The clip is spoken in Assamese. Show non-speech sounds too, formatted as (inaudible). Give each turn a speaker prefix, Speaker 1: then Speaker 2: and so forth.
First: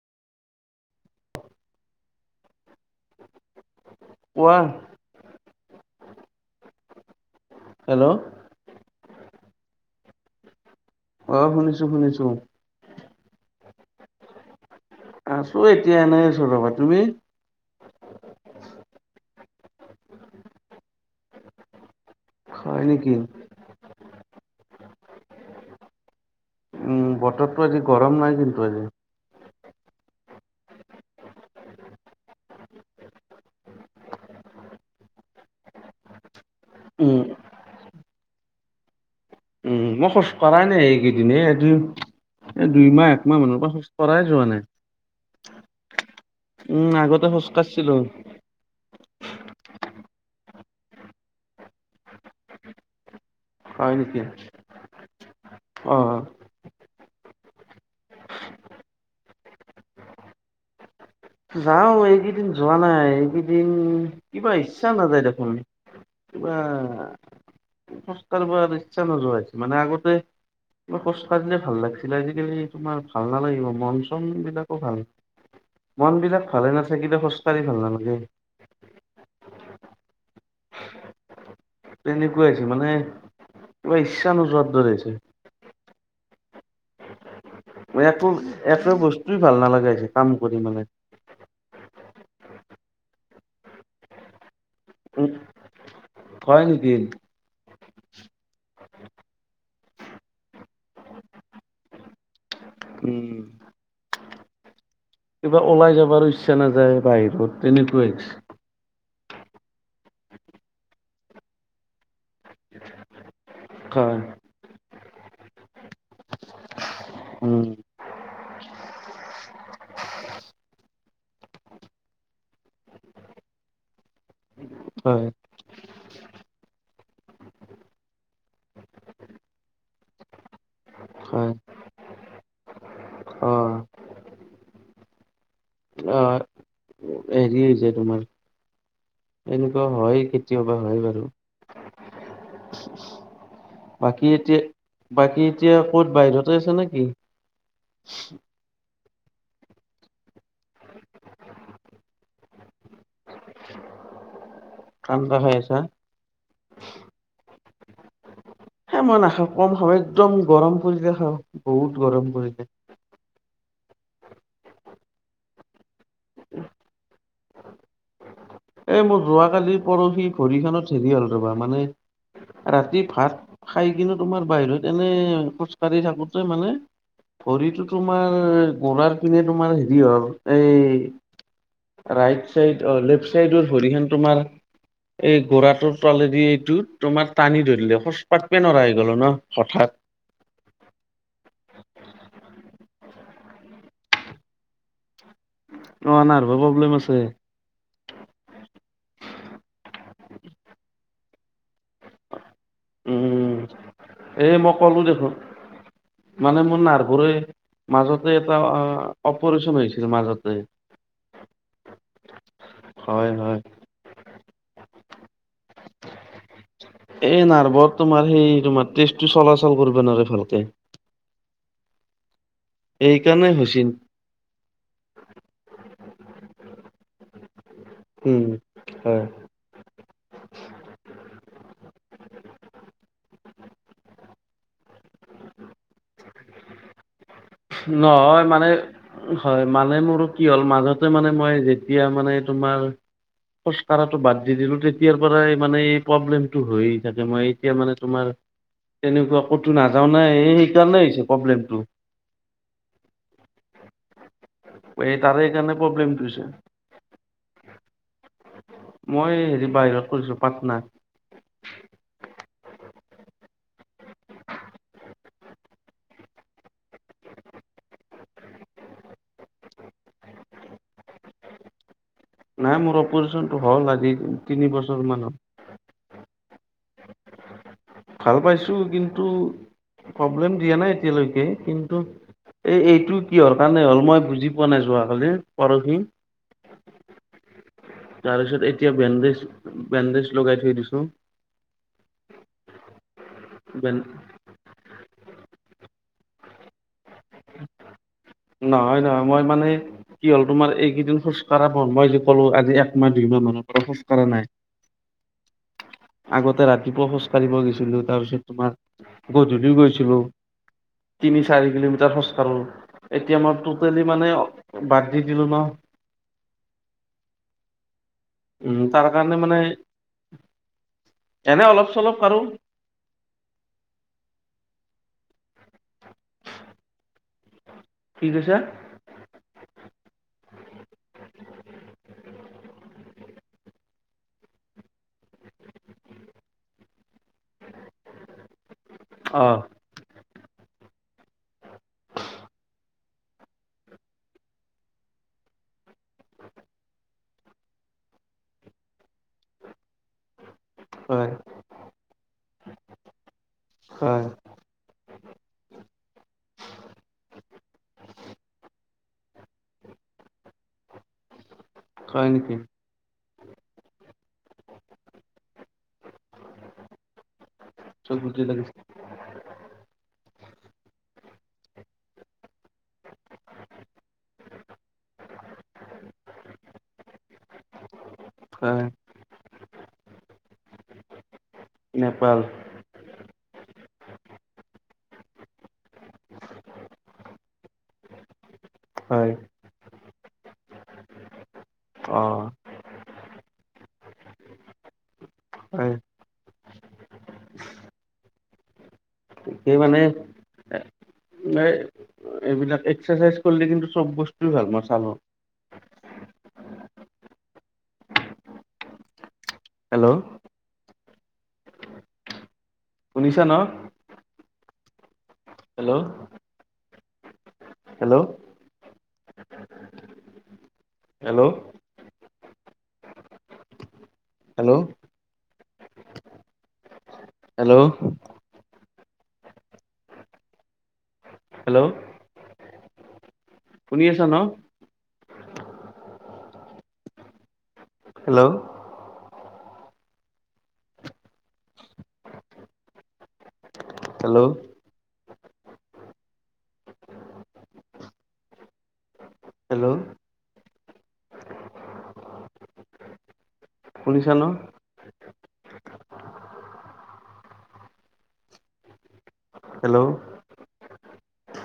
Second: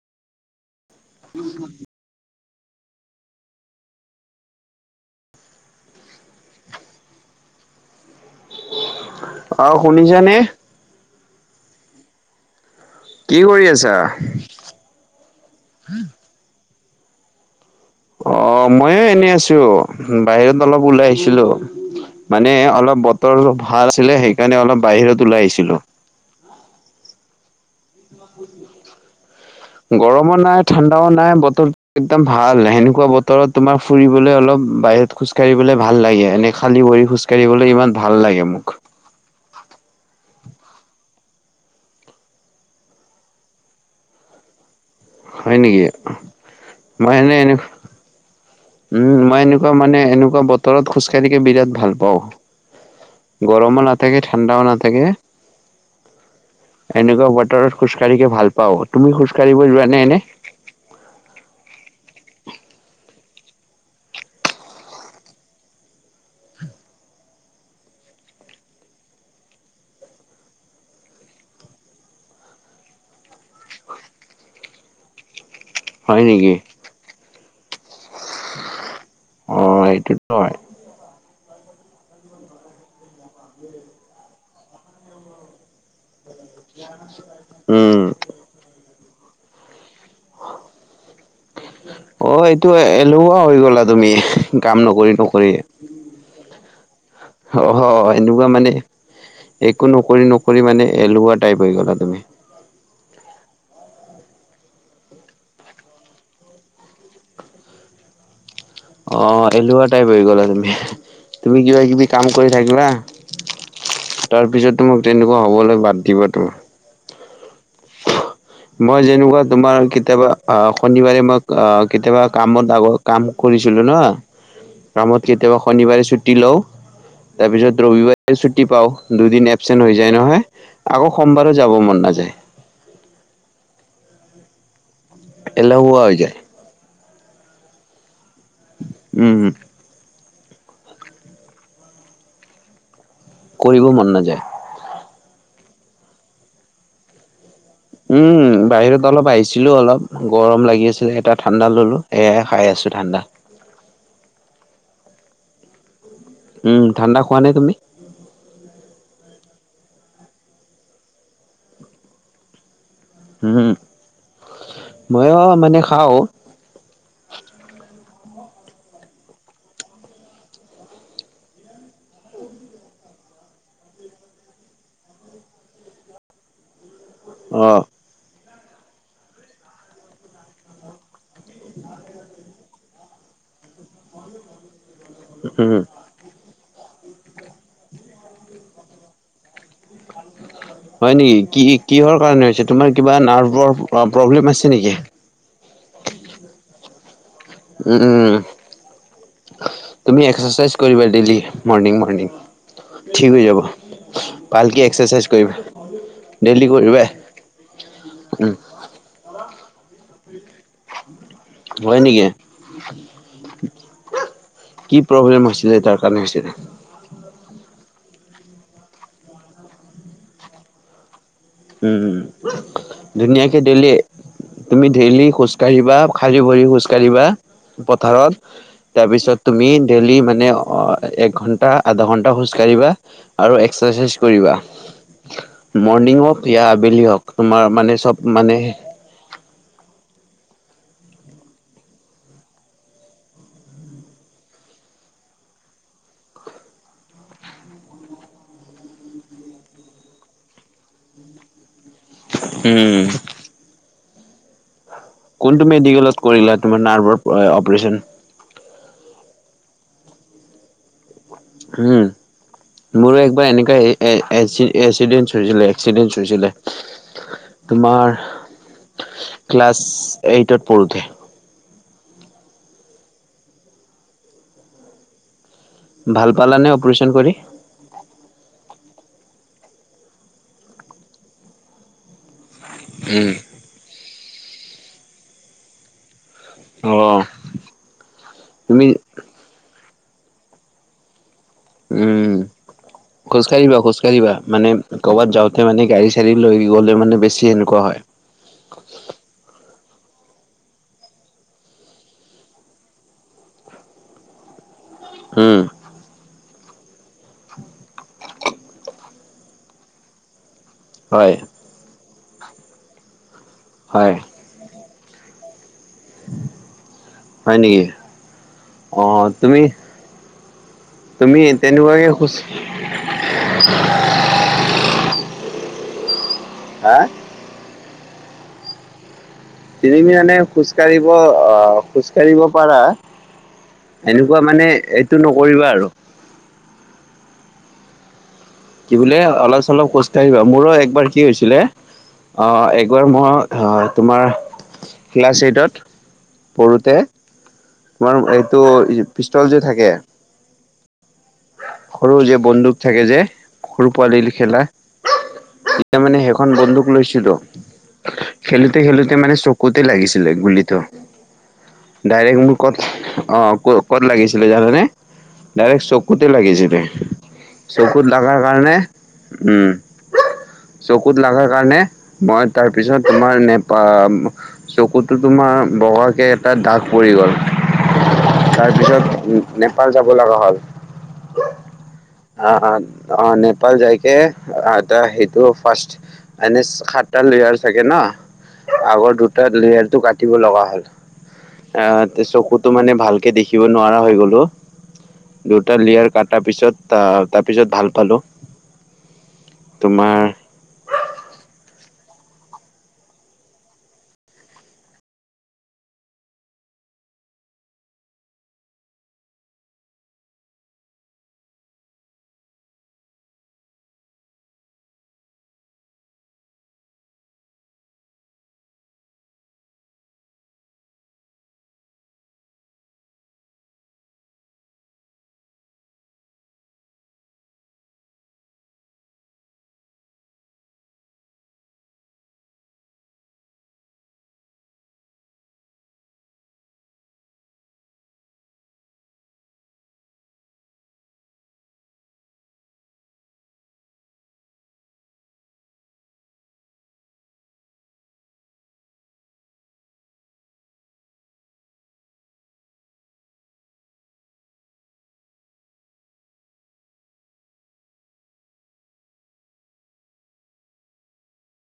Speaker 1: (inaudible)
Speaker 2: কোৱা? হেল্ল'।
Speaker 1: অ শুনিছানে?
Speaker 2: অ শুনিছো শুনিছো।
Speaker 1: কি কৰি আছা?
Speaker 2: আছো এতিয়া এনেই আছো ৰ'বা, তুমি?
Speaker 1: অ মইও এনে আছো বাহিৰত অলপ ওলাই আহিছিলো। মানে
Speaker 2: হয়
Speaker 1: অলপ
Speaker 2: নেকি
Speaker 1: বতৰ ভাল আছিলে সেইকাৰণে অলপ বাহিৰত ওলাই আহিছিলো।
Speaker 2: উম বতৰটো আজি গৰম নাই কিন্তু আজি।
Speaker 1: গৰমো নাই ঠাণ্ডাও নাই বতৰ একদম ভাল সেনেকুৱা বতৰত তোমাৰ ফুৰিবলৈ অলপ বাহিৰত- খোজকাঢ়িবলৈ ভাল লাগে এনেই খালী ভৰি
Speaker 2: উম
Speaker 1: খোজকাঢ়িবলৈ ইমান ভাল লাগে মোক।
Speaker 2: উম মই খোজ কঢ়াই নাই এইকেইদিন সেই এদিন, দুইমাহ একমাহ মানৰ পৰা খোজ কাঢ়িৰিবৈ যোৱা নাই।
Speaker 1: হয় নেকি
Speaker 2: উম
Speaker 1: মই
Speaker 2: আগতে
Speaker 1: এনে
Speaker 2: খোজ
Speaker 1: এনে
Speaker 2: কাঢ়িছিলো।
Speaker 1: উম মই এনেকুৱা মানে এনেকুৱা বতৰত খোজ কাঢ়িকেই বিৰাট ভাল পাওঁ। গৰমো
Speaker 2: হয় নেকি
Speaker 1: নাথাকে ঠাণ্ডাও নাথাকে।
Speaker 2: অ
Speaker 1: এনেকুৱা বতৰত খোজকাঢ়িকে ভাল পাওঁ, তুমি খোজ কাঢ়িব যোৱা নে এনে?
Speaker 2: যাওঁ এইকেইদিন যোৱা নাই এইকেইদিন কিবা ইচ্ছা নাযায় দেখোন। কিবা খোজকাঢ়িবলৈ বা ইচ্ছা নাযায় মানে আগতে- খোজ কাঢ়িলে ভাল লাগিছিলে আজিকালি তোমাৰ ভাল নালাগিব মন চন বিলাকো ভাল- মন
Speaker 1: হয়
Speaker 2: বিলাক
Speaker 1: নেকি
Speaker 2: ভালে নাথাকিলে খোজ কাঢ়ি ভালে নালাগে।
Speaker 1: অ এইটো হয়।
Speaker 2: তেনেকুৱা হৈছে মানে, কিবা ইচ্ছা নোযোৱোৰ হৈছে।
Speaker 1: (unintelligible)
Speaker 2: একো একো বস্তুয়েই ভাল নলগা হৈছে কাম কৰি মানে।
Speaker 1: অ' এইটো এলেহুৱা হৈ গ'লা তুমি কাম নকৰি
Speaker 2: উ
Speaker 1: নকৰি।
Speaker 2: হয় নেকি?
Speaker 1: হয় হয় এনেকুৱা মানে- একো নকৰি নকৰি মানে এলেহুৱা টাইপ হৈ গ'লা তুমি।
Speaker 2: উম। কিবা ওলাই যাবৰো ইচ্ছা নাযায় বাহিৰত তেনেকুৱা হৈছে।
Speaker 1: অ' এলোহুৱা টাইপ হৈ গ'লা তুমি, তুমি কিবা কিবি কাম কৰি থাকিবা।
Speaker 2: হয়।
Speaker 1: তাৰ পিছত তোমাক তেনেকুৱা হ'বলৈ বাদ দিবা তুমি।
Speaker 2: উম।
Speaker 1: মই যেনেকুৱা তোমাৰ কেতিয়াবা অ শনিবাৰে মই কেতিয়াবা কামত লাগো। কাম কৰিছিলো ন,
Speaker 2: হয়
Speaker 1: কামত কেতিয়াবা শনিবাৰে ছুটি লওঁ। তাৰপিছত ৰবিবাৰে ছুটি পাওঁ দুদিন এবচেন্ট হৈ যায় নহয়। আকৌ
Speaker 2: হয়
Speaker 1: সোমবাৰো যাব মন নাযায়।
Speaker 2: অ
Speaker 1: এলেহুৱা হৈ
Speaker 2: অ
Speaker 1: যায়।
Speaker 2: হেৰি হৈছে তোমাৰ
Speaker 1: উম।
Speaker 2: এনেকুৱা হয়, কেতিয়াবা হয় বাৰু।
Speaker 1: কৰিব মন
Speaker 2: বাকী
Speaker 1: নাযায়।
Speaker 2: এতিয়া বাকী এতিয়া ক'ত? বাহিৰতে আছা নেকি?
Speaker 1: উম। বাহিৰত অলপ আহিছিলোঁ অলপ। গৰম লাগি আছিলে এইয়া ঠাণ্ডা ল'লোঁ। এয়াই খাই আছোঁ ঠাণ্ডা।
Speaker 2: ঠান্দা হৈ আছা?
Speaker 1: উম। ঠাণ্ডা খোৱা নে তুমি?
Speaker 2: এই মই নাখাওঁ কম খাওঁ। একদম গৰম পৰিলে খাওঁ। বহুত গৰম পৰিছে।
Speaker 1: ওহো। মইয়ো মানে খাওঁ।
Speaker 2: এ মোৰ যোৱা কালি পৰহি ভৰিখনত হেৰি হ'ল ৰবা। মানে ৰাতি ভাত খাই কিন্তু তোমাৰ বাহিৰত এনে খোজকাঢ়ি থাকোতেই মানে
Speaker 1: অ
Speaker 2: ভৰিটো তোমাৰ গৰুহাৰ পিনে তোমাৰ হেৰি হ'ল। এই ৰাইট চাইড অ' লেফট চাইডৰ ভৰিখন তোমাৰ এই
Speaker 1: উম।
Speaker 2: গৰুহাটোৰ তলেদি এইটো তোমাৰ টানি ধৰিলে। খোজ কাঢ়িব নোৱাৰা হৈ গলো ন হঠাৎ
Speaker 1: (unintelligible) হয় নেকি? কি কিহৰ কাৰণে হৈছে, তোমাৰ কিবা নাৰ্ভৰ প্ৰ প্ৰব্লেম আছে নেকি?
Speaker 2: অ' নাৰ্ভৰ প্ৰব্লেম আছে।
Speaker 1: উম। তুমি এক্সাৰচাইজ কৰিবা ডেইলি মৰ্ণিং মৰ্ণিং। ঠিক হৈ
Speaker 2: উম
Speaker 1: যাব।
Speaker 2: এই মই
Speaker 1: ভালকৈ
Speaker 2: ক'লো
Speaker 1: এক্সাৰচাইজ
Speaker 2: দেখোন
Speaker 1: কৰিবা।
Speaker 2: মানে
Speaker 1: ডেইলি
Speaker 2: মোৰ
Speaker 1: কৰিবা
Speaker 2: নাৰ্ভৰে মাজতে এটা অ' অপাৰেচন হৈছিল মাজতে।
Speaker 1: হয় নেকি?
Speaker 2: হয় হয়।
Speaker 1: কি প্ৰব্লেম হৈছিলে, যাৰ কাৰণে হৈছিলে?
Speaker 2: এই নাৰ্ভৰ তোমাৰ সেই তোমাৰ তেজটো চলাচল কৰিবা নোৱাৰে ভালকে।
Speaker 1: উম।
Speaker 2: এইকাৰণে
Speaker 1: ধুনীয়াকৈ
Speaker 2: হৈছিল
Speaker 1: দেইলি তুমি ডেইলি খোজ কাঢ়িবা। খালি ভৰি খোজ কঢ়িবা পথাৰত।
Speaker 2: উম হয়
Speaker 1: তাৰপিছত তুমি ডেইলি মানে এক ঘণ্টা, আধা ঘণ্টা খোজ কাঢ়িবা আৰু এক্সাৰচাইজ কৰিবা। মৰ্নিং হওঁক বা আবেলি হওঁক। তোমাৰ মানে চব মানে
Speaker 2: হয় মানে মোৰও কি হ'ল? মাজতে মানে মই যেতিয়া মানে তোমাৰ খোজ কাঢ়াটো বাদ দি দিলো তেতিয়াৰ পৰাই মানে এই প্ৰব্লেমটো হৈয়ে থাকে। মই এতিয়া মানে তোমাৰ তেনেকুৱা। ক'তো নাযাওঁ না, এই সেইকাৰণে হৈছে প্ৰব্লেমটো।
Speaker 1: উম।
Speaker 2: এই তাৰে
Speaker 1: কোনটো
Speaker 2: কাৰণে প্ৰব্লেমটো
Speaker 1: মেডিকেলত
Speaker 2: হৈছে।
Speaker 1: কৰিলা তোমাৰ নাৰ্ভৰ অপাৰচন।
Speaker 2: মই হেৰি বাহিৰত কৰিছো পাটন।
Speaker 1: হম। মোৰো একবাৰ এনেকুৱা (unintelligible) হৈছিলে এক্সিডেন্ হৈছিলে। তোমাৰ ক্লাছ এইটত পঢ়োতে।
Speaker 2: নাই মোৰ অপাৰেচন টো হ'ল আজি তিনি বছৰ মানত।
Speaker 1: ভাল পালানে অপাৰেচন কৰি।
Speaker 2: ভাল পাইছো কিন্তু প্ৰব্লেম দিয়া নাই এতিয়ালৈকে কিন্তু এই এইটো
Speaker 1: উম।
Speaker 2: কিহৰ কাৰণে হ'ল? মই বুজি পোৱা নাই যোৱাকালি পৰহি
Speaker 1: অ',
Speaker 2: তাৰপিছত
Speaker 1: তুমি
Speaker 2: এতিয়া বেণ্ডেজ বেণ্ডেজ লগাই থৈ দিছো।
Speaker 1: উম। খোজ কঢ়িবা
Speaker 2: বেন
Speaker 1: খোজ কঢ়িবা মানে ক'ৰবাত যাওঁতে মানে গাড়ী চাড়ী লৈ গ'লে মানে বেছি সেনেকুৱা হয়।
Speaker 2: নহয় নহয় মই মানে কি হ'ল তোমাৰ এইকেইদিন খোজ কঢ়া মই যে ক'লো আজি একমাহ, দুই মাহ মানৰ পৰা খোজ কঢ়া নাই
Speaker 1: উম
Speaker 2: আগতে ৰাতিপুৱা খোজ কাঢ়িব গৈছিলো তাৰ পিছত তোমাৰ গধূলিও গৈছিলো
Speaker 1: হয়,
Speaker 2: তিনি চাৰি কিলোমিটাৰ খোজ কাঢ়ো এতিয়া মই টটেলি
Speaker 1: হয়,
Speaker 2: মানে বাদ দি দিলো ন
Speaker 1: হয় নেকি?
Speaker 2: উম তাৰ
Speaker 1: অ',
Speaker 2: কাৰণে মানে
Speaker 1: তুমি তুমি
Speaker 2: এনে অলপ
Speaker 1: তেনেকুৱাকে
Speaker 2: চলপ
Speaker 1: খোজ
Speaker 2: কাঢ়ো
Speaker 1: হা
Speaker 2: কি কৈছা
Speaker 1: তুমি মানে খোজ কাঢ়িব আহ খোজ কাঢ়িব পাৰা এনেকুৱা মানে এইটো নকৰিবা আৰু
Speaker 2: (unintelligible)
Speaker 1: কি বোলে
Speaker 2: অ',
Speaker 1: অলপ চলপ খুজ বা মোৰো একবাৰ কি হৈছিলে অ একবাৰ মই অ তোমাৰ ক্লাছ এইটত পঢ়োতে তোমাৰ এইটো পিষ্টল যে থাকে
Speaker 2: হয়
Speaker 1: সৰু যে বন্দুক থাকে যে সৰু
Speaker 2: হয়,
Speaker 1: পোৱালি খেলা তেতিয়া মানে সেইখন বন্দুক লৈছিলো খেলোতে খেলোতে মানে চকুতে লাগিছিলে গুলিটো
Speaker 2: হয়
Speaker 1: ডাইৰেক্ট
Speaker 2: নেকি?
Speaker 1: মোৰ ক'ত অ' ক'ত লাগিছিল জানানে চকোতে লাগিছিল দে চকুত লগাৰ
Speaker 2: যে
Speaker 1: কাৰণে
Speaker 2: লাগিছে,
Speaker 1: উম চকুত লাগাৰ কাৰণে মই তাৰ পিছত তোমাৰ নেপা চকুতো তোমাৰ বগাকে এটা দাগ পৰি গ'ল
Speaker 2: হয়,
Speaker 1: তাৰপিছত নেপাল যাব লগা হ'ল
Speaker 2: নেপাল,
Speaker 1: আহ অ নেপাল যাইকে এ সেইটো ফাষ্ট এনে সাতটা লেয়াৰ থাকে ন আগৰ
Speaker 2: হয়,
Speaker 1: দুটা লেয়াৰটো কাটিব লগা হ'ল এ
Speaker 2: অ',
Speaker 1: চকুত তটো মানে ভালকে দেখিব নোৱাৰা হৈ গ'লো দুটা
Speaker 2: হয়,
Speaker 1: লেয়াৰ কটাৰ পিছত তাৰপিছত ভাল পালোঁ
Speaker 2: সেই মানে এ এইবিলাক এক্সাৰচাইজ কৰিলে কিন্তু চব বস্তু ভাল মই চালো হেল্ল' শুনিছা ন hello hello hello hello hello hello, শুনি আছা ন হেল্ল হেল্ল হেল্ল'? শুনিছা ন? হেল্ল'?